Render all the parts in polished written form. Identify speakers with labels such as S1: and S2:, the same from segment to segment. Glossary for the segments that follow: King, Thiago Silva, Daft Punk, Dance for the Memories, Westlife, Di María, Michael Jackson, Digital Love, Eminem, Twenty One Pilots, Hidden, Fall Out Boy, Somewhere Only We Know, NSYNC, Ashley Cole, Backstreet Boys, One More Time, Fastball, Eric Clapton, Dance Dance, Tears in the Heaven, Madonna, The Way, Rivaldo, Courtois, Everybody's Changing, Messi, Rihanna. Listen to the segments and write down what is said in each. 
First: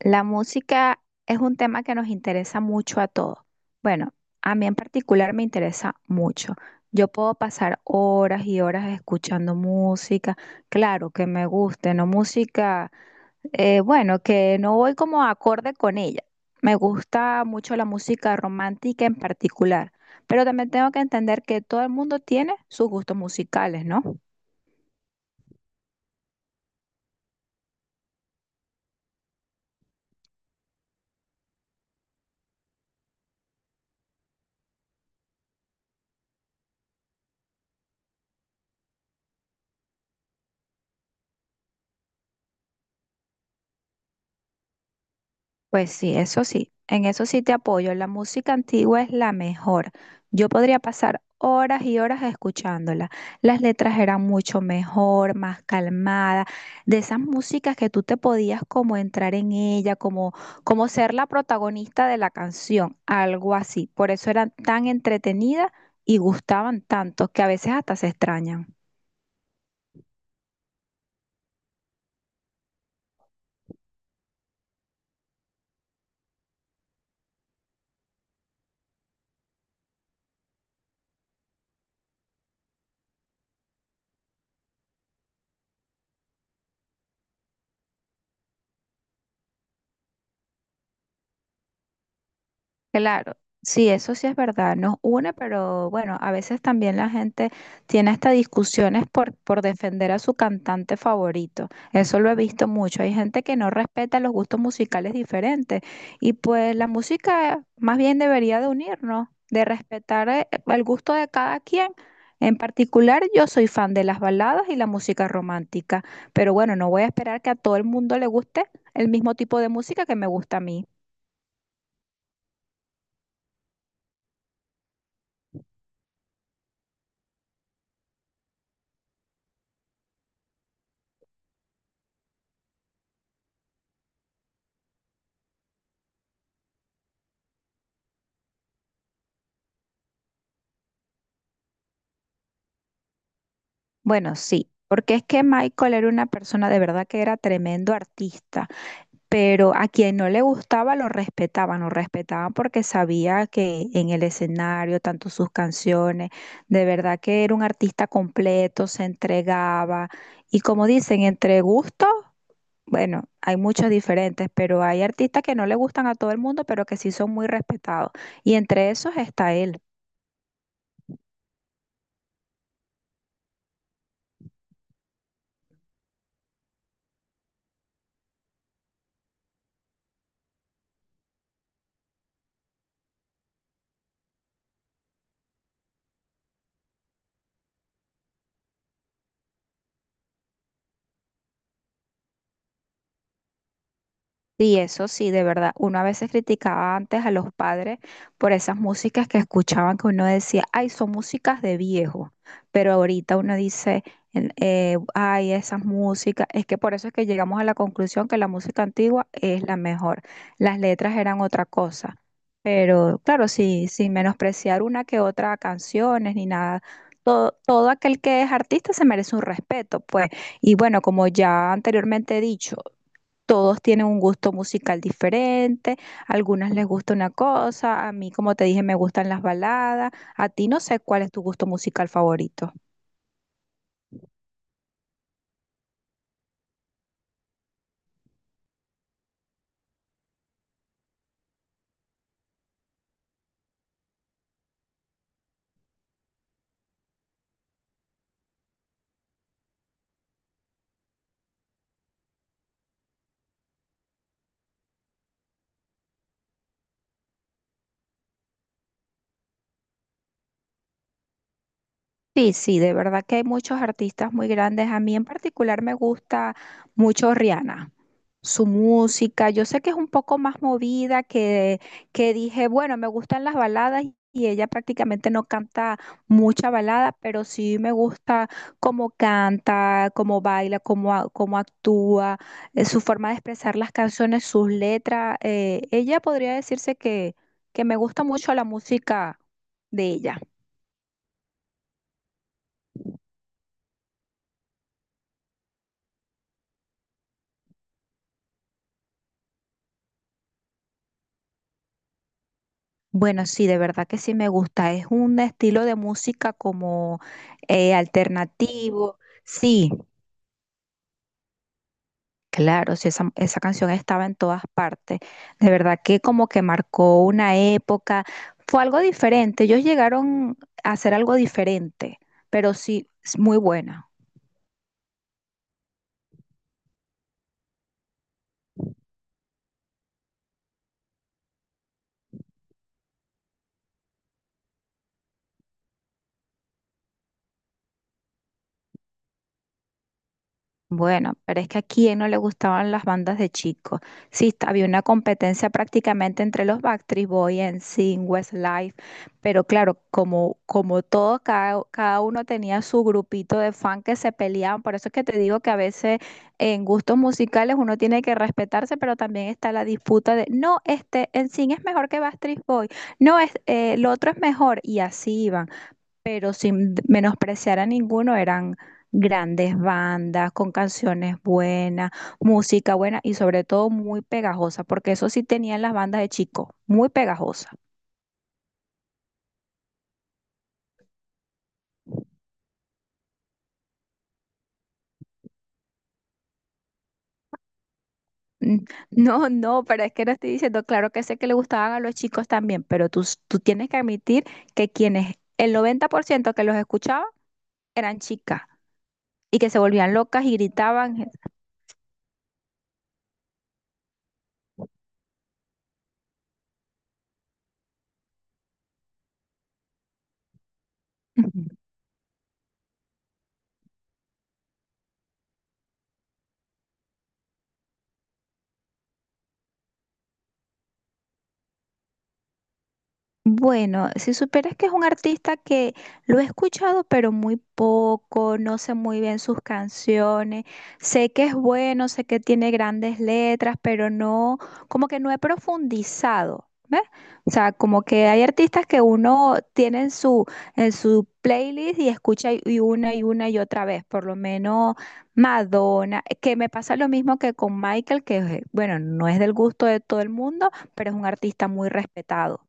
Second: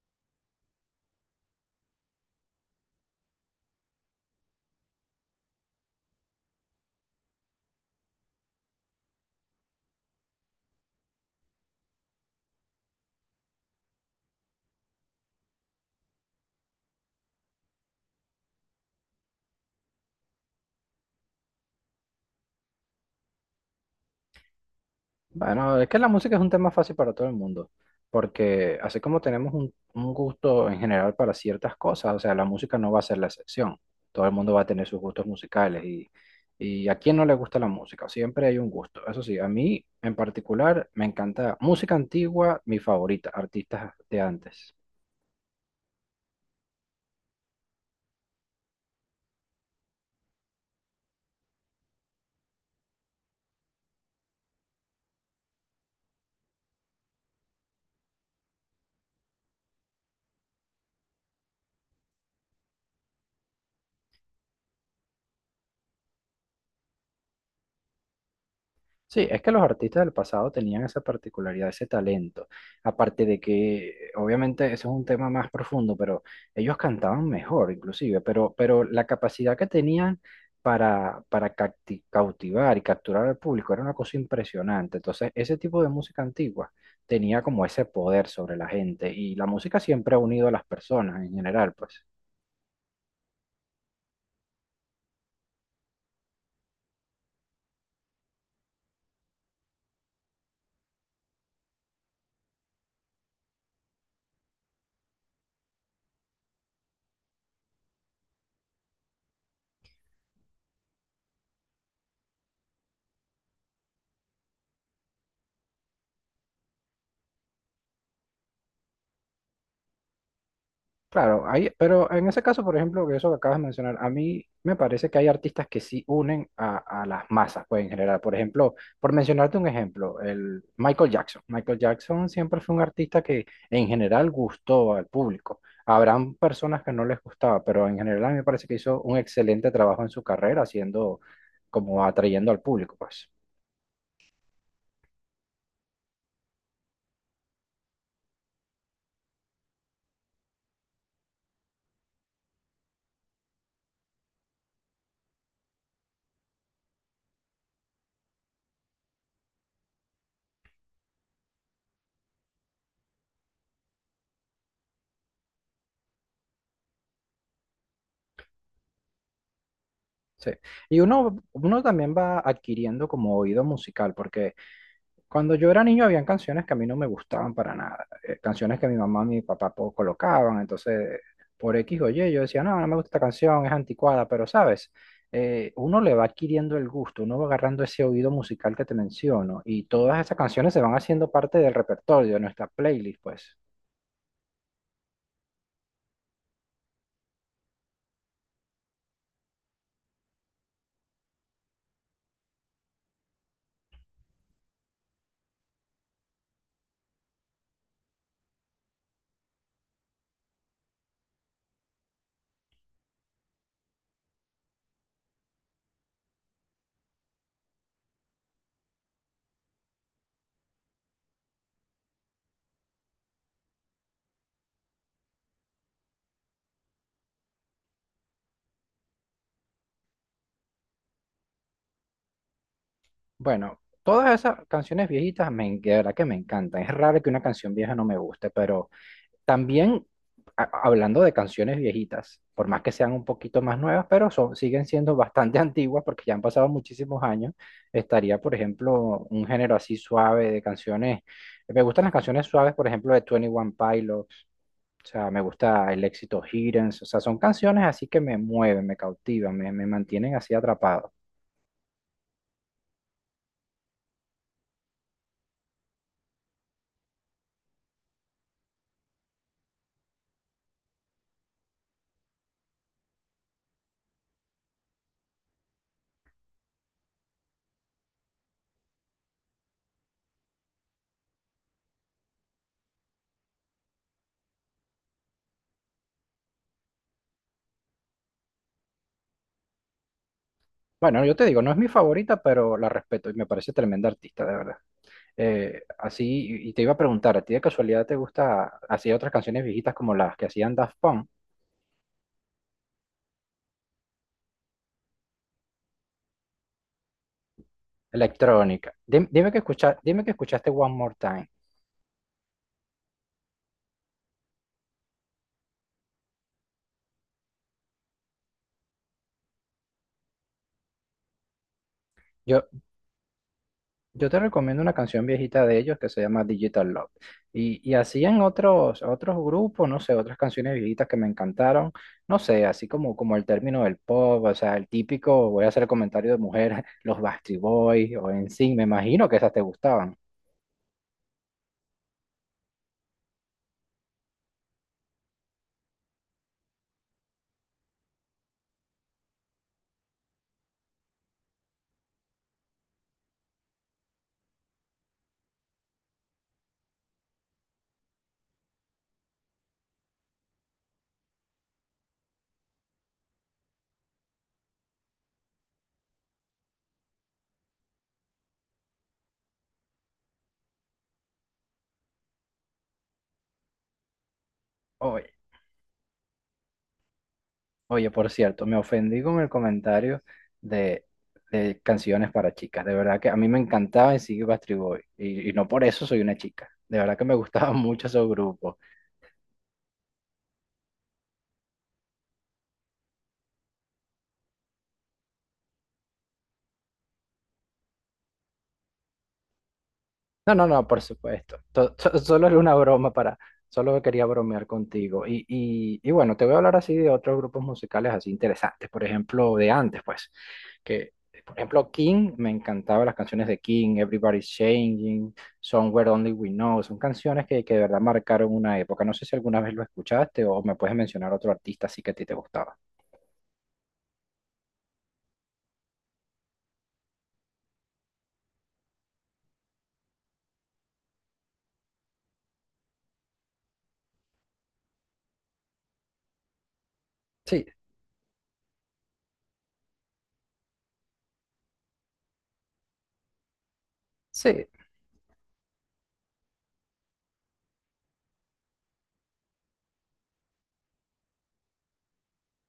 S1: La música es un tema que nos interesa mucho a todos. Bueno, a mí en particular me interesa mucho. Yo puedo pasar horas y horas escuchando música, claro que me guste, no música, bueno, que no voy como acorde con ella. Me gusta mucho la música romántica en particular, pero también tengo que entender que todo el mundo tiene sus gustos musicales, ¿no?
S2: Bueno, es que la música es un tema fácil para todo el mundo, porque así como tenemos un gusto en general para ciertas cosas, o sea, la música no va a ser la excepción. Todo el mundo va a tener sus gustos musicales y a quién no le gusta la música, siempre hay un gusto. Eso sí, a mí en particular me encanta música antigua, mi favorita, artistas de antes.
S1: Pues sí, eso sí, en eso sí te apoyo. La música antigua es la mejor. Yo podría pasar horas y horas escuchándola. Las letras eran mucho mejor, más calmadas, de esas músicas que tú te podías como entrar en ella, como, como ser la protagonista de la canción, algo así. Por eso eran tan entretenidas y gustaban tanto que a veces hasta se extrañan.
S2: Sí, es que los artistas del pasado tenían esa particularidad, ese talento. Aparte de que, obviamente, eso es un tema más profundo, pero ellos cantaban mejor, inclusive, pero la capacidad que tenían para cautivar y capturar al público era una cosa impresionante. Entonces, ese tipo de música antigua tenía como ese poder sobre la gente y la música siempre ha unido a las personas en general, pues.
S1: Claro, sí, eso sí es verdad, nos une, pero bueno, a veces también la gente tiene hasta discusiones por defender a su cantante favorito. Eso lo he visto mucho. Hay gente que no respeta los gustos musicales diferentes y pues la música más bien debería de unirnos, de respetar el gusto de cada quien. En particular, yo soy fan de las baladas y la música romántica, pero bueno, no voy a esperar que a todo el mundo le guste el mismo tipo de música que me gusta a mí.
S2: Claro, hay, pero en ese caso, por ejemplo, que eso que acabas de mencionar, a mí me parece que hay artistas que sí unen a las masas, pues en general. Por ejemplo, por mencionarte un ejemplo, el Michael Jackson. Michael Jackson siempre fue un artista que en general gustó al público. Habrán personas que no les gustaba, pero en general a mí me parece que hizo un excelente trabajo en su carrera, haciendo como atrayendo al público, pues.
S1: Bueno, sí, porque es que Michael era una persona de verdad que era tremendo artista, pero a quien no le gustaba lo respetaban porque sabía que en el escenario, tanto sus canciones, de verdad que era un artista completo, se entregaba y como dicen, entre gustos, bueno, hay muchos diferentes, pero hay artistas que no le gustan a todo el mundo, pero que sí son muy respetados y entre esos está él.
S2: Sí. Y uno también va adquiriendo como oído musical, porque cuando yo era niño habían canciones que a mí no me gustaban para nada, canciones que mi mamá y mi papá colocaban, entonces por X o Y yo decía, no, no me gusta esta canción, es anticuada, pero sabes, uno le va adquiriendo el gusto, uno va agarrando ese oído musical que te menciono y todas esas canciones se van haciendo parte del repertorio de nuestra playlist, pues.
S1: Y eso sí, de verdad, uno a veces criticaba antes a los padres por esas músicas que escuchaban que uno decía, ay, son músicas de viejo, pero ahorita uno dice, ay, esas músicas, es que por eso es que llegamos a la conclusión que la música antigua es la mejor, las letras eran otra cosa, pero claro, sí, sin menospreciar una que otra canciones ni nada. Todo aquel que es artista se merece un respeto, pues. Y bueno, como ya anteriormente he dicho, todos tienen un gusto musical diferente, a algunas les gusta una cosa, a mí, como te dije, me gustan las baladas, a ti no sé cuál es tu gusto musical favorito.
S2: Bueno, todas esas canciones viejitas, de verdad que me encantan, es raro que una canción vieja no me guste, pero también, hablando de canciones viejitas, por más que sean un poquito más nuevas, pero son, siguen siendo bastante antiguas porque ya han pasado muchísimos años, estaría, por ejemplo, un género así suave de canciones. Me gustan las canciones suaves, por ejemplo, de Twenty One Pilots, o sea, me gusta el éxito Hidden, o sea, son canciones así que me mueven, me cautivan, me mantienen así atrapado.
S1: Sí, sí, de verdad que hay muchos artistas muy grandes. A mí en particular me gusta mucho Rihanna. Su música. Yo sé que es un poco más movida que dije, bueno, me gustan las baladas y ella prácticamente no canta mucha balada, pero sí me gusta cómo canta, cómo baila, cómo actúa, su forma de expresar las canciones, sus letras. Ella podría decirse que me gusta mucho la música de ella.
S2: Bueno, yo te digo, no es mi favorita, pero la respeto y me parece tremenda artista, de verdad. Así, y te iba a preguntar, ¿a ti de casualidad te gusta hacía otras canciones viejitas como las que hacían Daft Punk?
S1: Bueno, sí, de verdad que sí me gusta. Es un estilo de música como
S2: Electrónica.
S1: alternativo.
S2: Dime, que
S1: Sí,
S2: escucha, dime que escuchaste One More Time.
S1: claro, sí, esa canción estaba en todas partes. De verdad que como que marcó una época. Fue algo diferente. Ellos llegaron a hacer algo diferente,
S2: Yo,
S1: pero sí, es muy buena.
S2: yo te recomiendo una canción viejita de ellos que se llama Digital Love. Y hacían otros grupos, no sé, otras canciones viejitas que me encantaron. No sé, así como, como el término del pop, o sea, el típico, voy a hacer el comentario de mujeres, los Backstreet Boys o en sí, me imagino que esas te gustaban.
S1: Bueno, pero es que a quién no le gustaban las bandas de chicos. Sí, está- había una competencia prácticamente entre los Backstreet Boys, NSYNC, Westlife, pero claro, como, como todos, cada, cada uno tenía su grupito de fan que se peleaban. Por eso es que te digo que a veces en gustos musicales uno tiene que respetarse, pero también está la disputa de, no, este NSYNC es mejor que Backstreet Boys, no, es, el otro es mejor, y así iban pero sin menospreciar a ninguno, eran grandes bandas con canciones buenas, música buena y sobre todo muy pegajosa, porque eso sí tenían las bandas de chico, muy pegajosa.
S2: Oye, por cierto, me ofendí con el comentario de, de canciones para chicas. De verdad que a mí me encantaba y sigue Backstreet Boys. No por eso soy una chica. De verdad que me gustaba mucho ese grupo.
S1: Mm, no, no, pero es que no estoy diciendo, claro que sé que le gustaban a los chicos también, pero tú tienes que admitir que quienes, el 90% que los escuchaba eran chicas y que se volvían locas y
S2: No, no, no, por
S1: gritaban.
S2: supuesto. Solo era una broma para, solo quería bromear contigo. Y bueno, te voy a hablar así de otros grupos musicales así interesantes, por ejemplo, de antes, pues, que, por ejemplo, King, me encantaban las canciones de King, Everybody's Changing, Somewhere Only We Know, son canciones que de verdad marcaron una época. No sé si alguna vez lo escuchaste o me puedes mencionar otro artista así que a ti te gustaba.
S1: Bueno, si supieras que es un artista que lo he escuchado, pero muy poco, no sé muy bien sus canciones, sé que es bueno, sé que tiene grandes letras, pero no, como que no he profundizado, ¿ves? O
S2: Sí,
S1: sea, como que hay artistas que uno tiene en su playlist y escucha y una y otra vez, por lo
S2: sí,
S1: menos Madonna, que me pasa lo mismo que con Michael, que bueno, no es del gusto de todo el mundo, pero es un artista muy respetado.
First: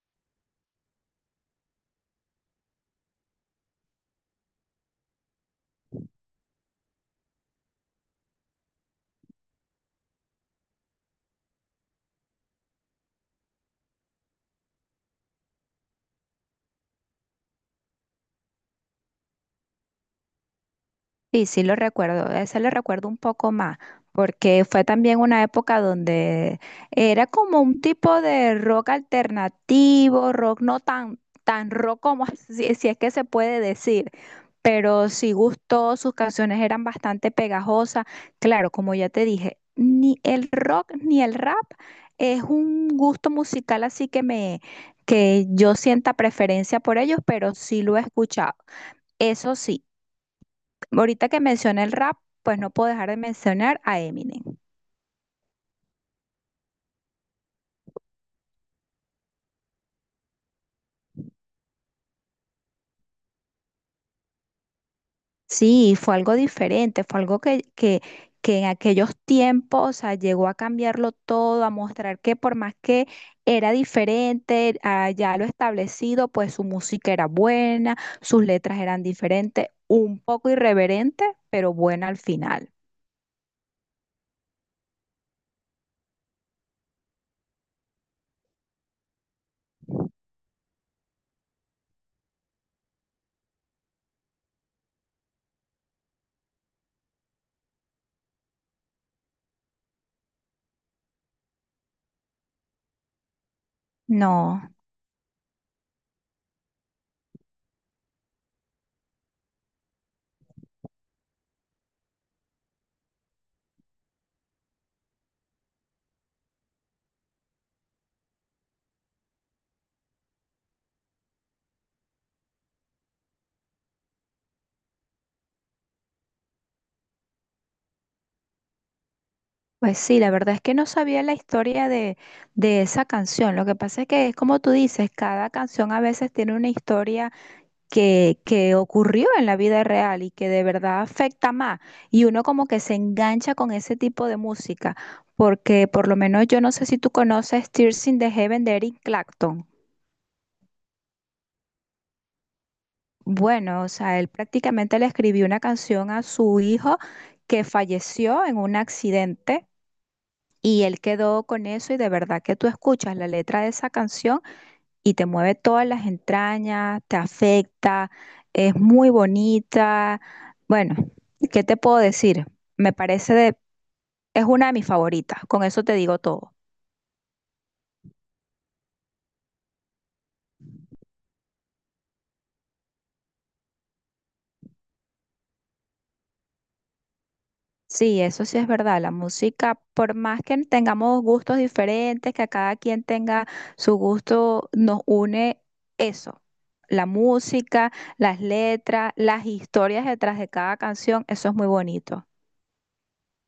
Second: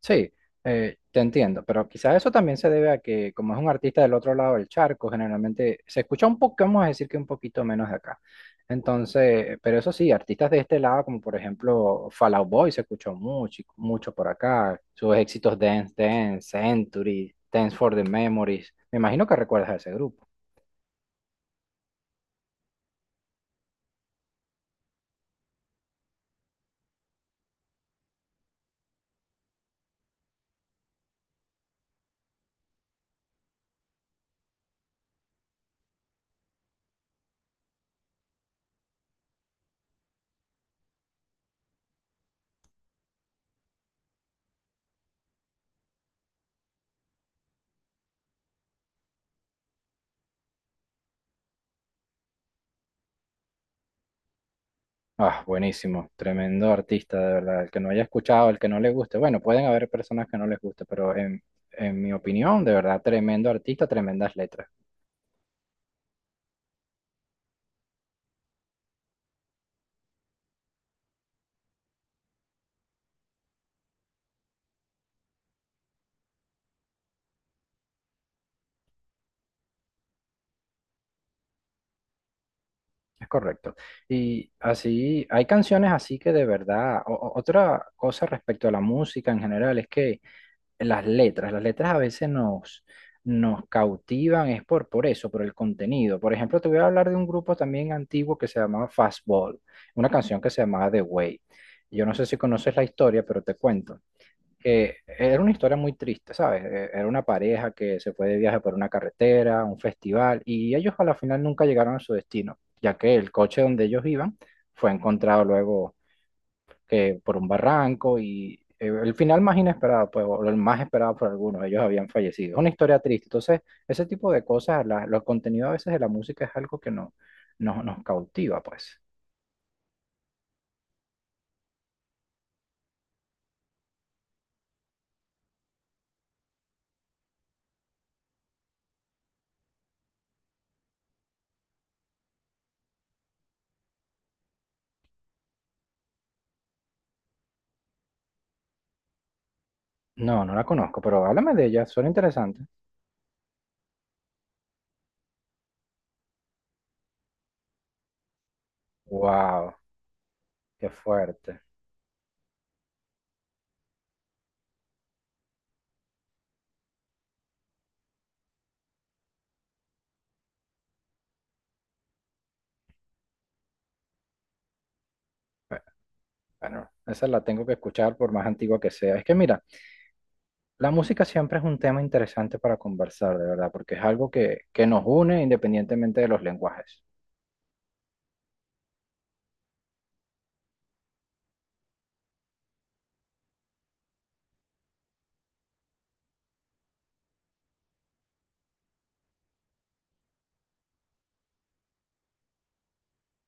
S2: Sí, te entiendo, pero quizás eso también se debe a que como es un artista del otro lado del charco, generalmente se escucha un poco, vamos a decir que un poquito menos de acá. Entonces, pero eso sí, artistas de este lado, como por ejemplo Fall Out Boy, se escuchó mucho, mucho por acá, sus éxitos Dance Dance, Century, Dance for the Memories, me imagino que recuerdas a ese grupo.
S1: Sí, sí lo recuerdo, ese lo recuerdo un poco más, porque fue también una época donde era como un tipo de rock alternativo, rock no tan rock como si, si es que se puede decir, pero sí gustó, sus canciones eran bastante pegajosas. Claro, como ya te dije, ni el rock ni el rap es un gusto musical así que yo sienta preferencia por ellos, pero sí lo he escuchado. Eso sí. Ahorita que mencioné el rap, pues no puedo dejar de mencionar a Eminem.
S2: Ah, buenísimo, tremendo artista, de verdad. El que no haya escuchado, el que no le guste, bueno, pueden haber personas que no les guste, en mi opinión, de verdad, tremendo artista, tremendas letras.
S1: Sí, fue algo diferente, fue algo que en aquellos tiempos, o sea, llegó a cambiarlo todo, a mostrar que por más que era diferente a ya lo establecido, pues su música era buena, sus letras eran diferentes, un poco irreverente, pero buena al final.
S2: Es correcto. Y así, hay canciones así que de verdad, otra cosa respecto a la música en general es que las letras a veces nos cautivan, es por eso, por el contenido. Por ejemplo, te voy a hablar de un grupo también antiguo que se llamaba Fastball, una canción que se llamaba The Way. Yo no sé si conoces la historia, pero te cuento.
S1: No,
S2: Era una historia muy triste, ¿sabes? Era una pareja que se fue de viaje por una carretera, un festival, y ellos a la final nunca llegaron a su destino, ya que el coche donde ellos iban fue encontrado luego que por un barranco y el final más inesperado, pues, o el más esperado por algunos, ellos habían fallecido. Es una historia triste. Entonces, ese tipo de cosas, los contenidos a veces de la música es algo que nos cautiva, pues.
S1: pues sí, la verdad es que no sabía la historia de esa canción. Lo que pasa es que es como tú dices, cada canción a veces tiene una historia. Que ocurrió en la vida real y que de verdad afecta más. Y uno como que se engancha con ese tipo de música, porque por lo menos yo no sé si tú conoces Tears in the Heaven de Eric Clapton.
S2: No, no la conozco, pero háblame de ella, suena interesante.
S1: Bueno, o sea, él prácticamente le escribió una canción a su hijo que falleció en un accidente.
S2: Wow,
S1: Y
S2: qué
S1: él quedó
S2: fuerte.
S1: con eso y de verdad que tú escuchas la letra de esa canción y te mueve todas las entrañas, te afecta, es muy bonita. Bueno, ¿qué te puedo decir? Me parece de, es una de mis favoritas, con eso te digo todo.
S2: Bueno, esa la tengo que escuchar por más antigua que sea. Es que mira, la música siempre es un tema interesante para conversar, de verdad, porque es algo que nos une independientemente de los lenguajes.
S1: Sí, eso sí es verdad. La música, por más que tengamos gustos diferentes, que a cada quien tenga su gusto, nos une eso. La música, las letras, las historias detrás de cada canción, eso es muy bonito.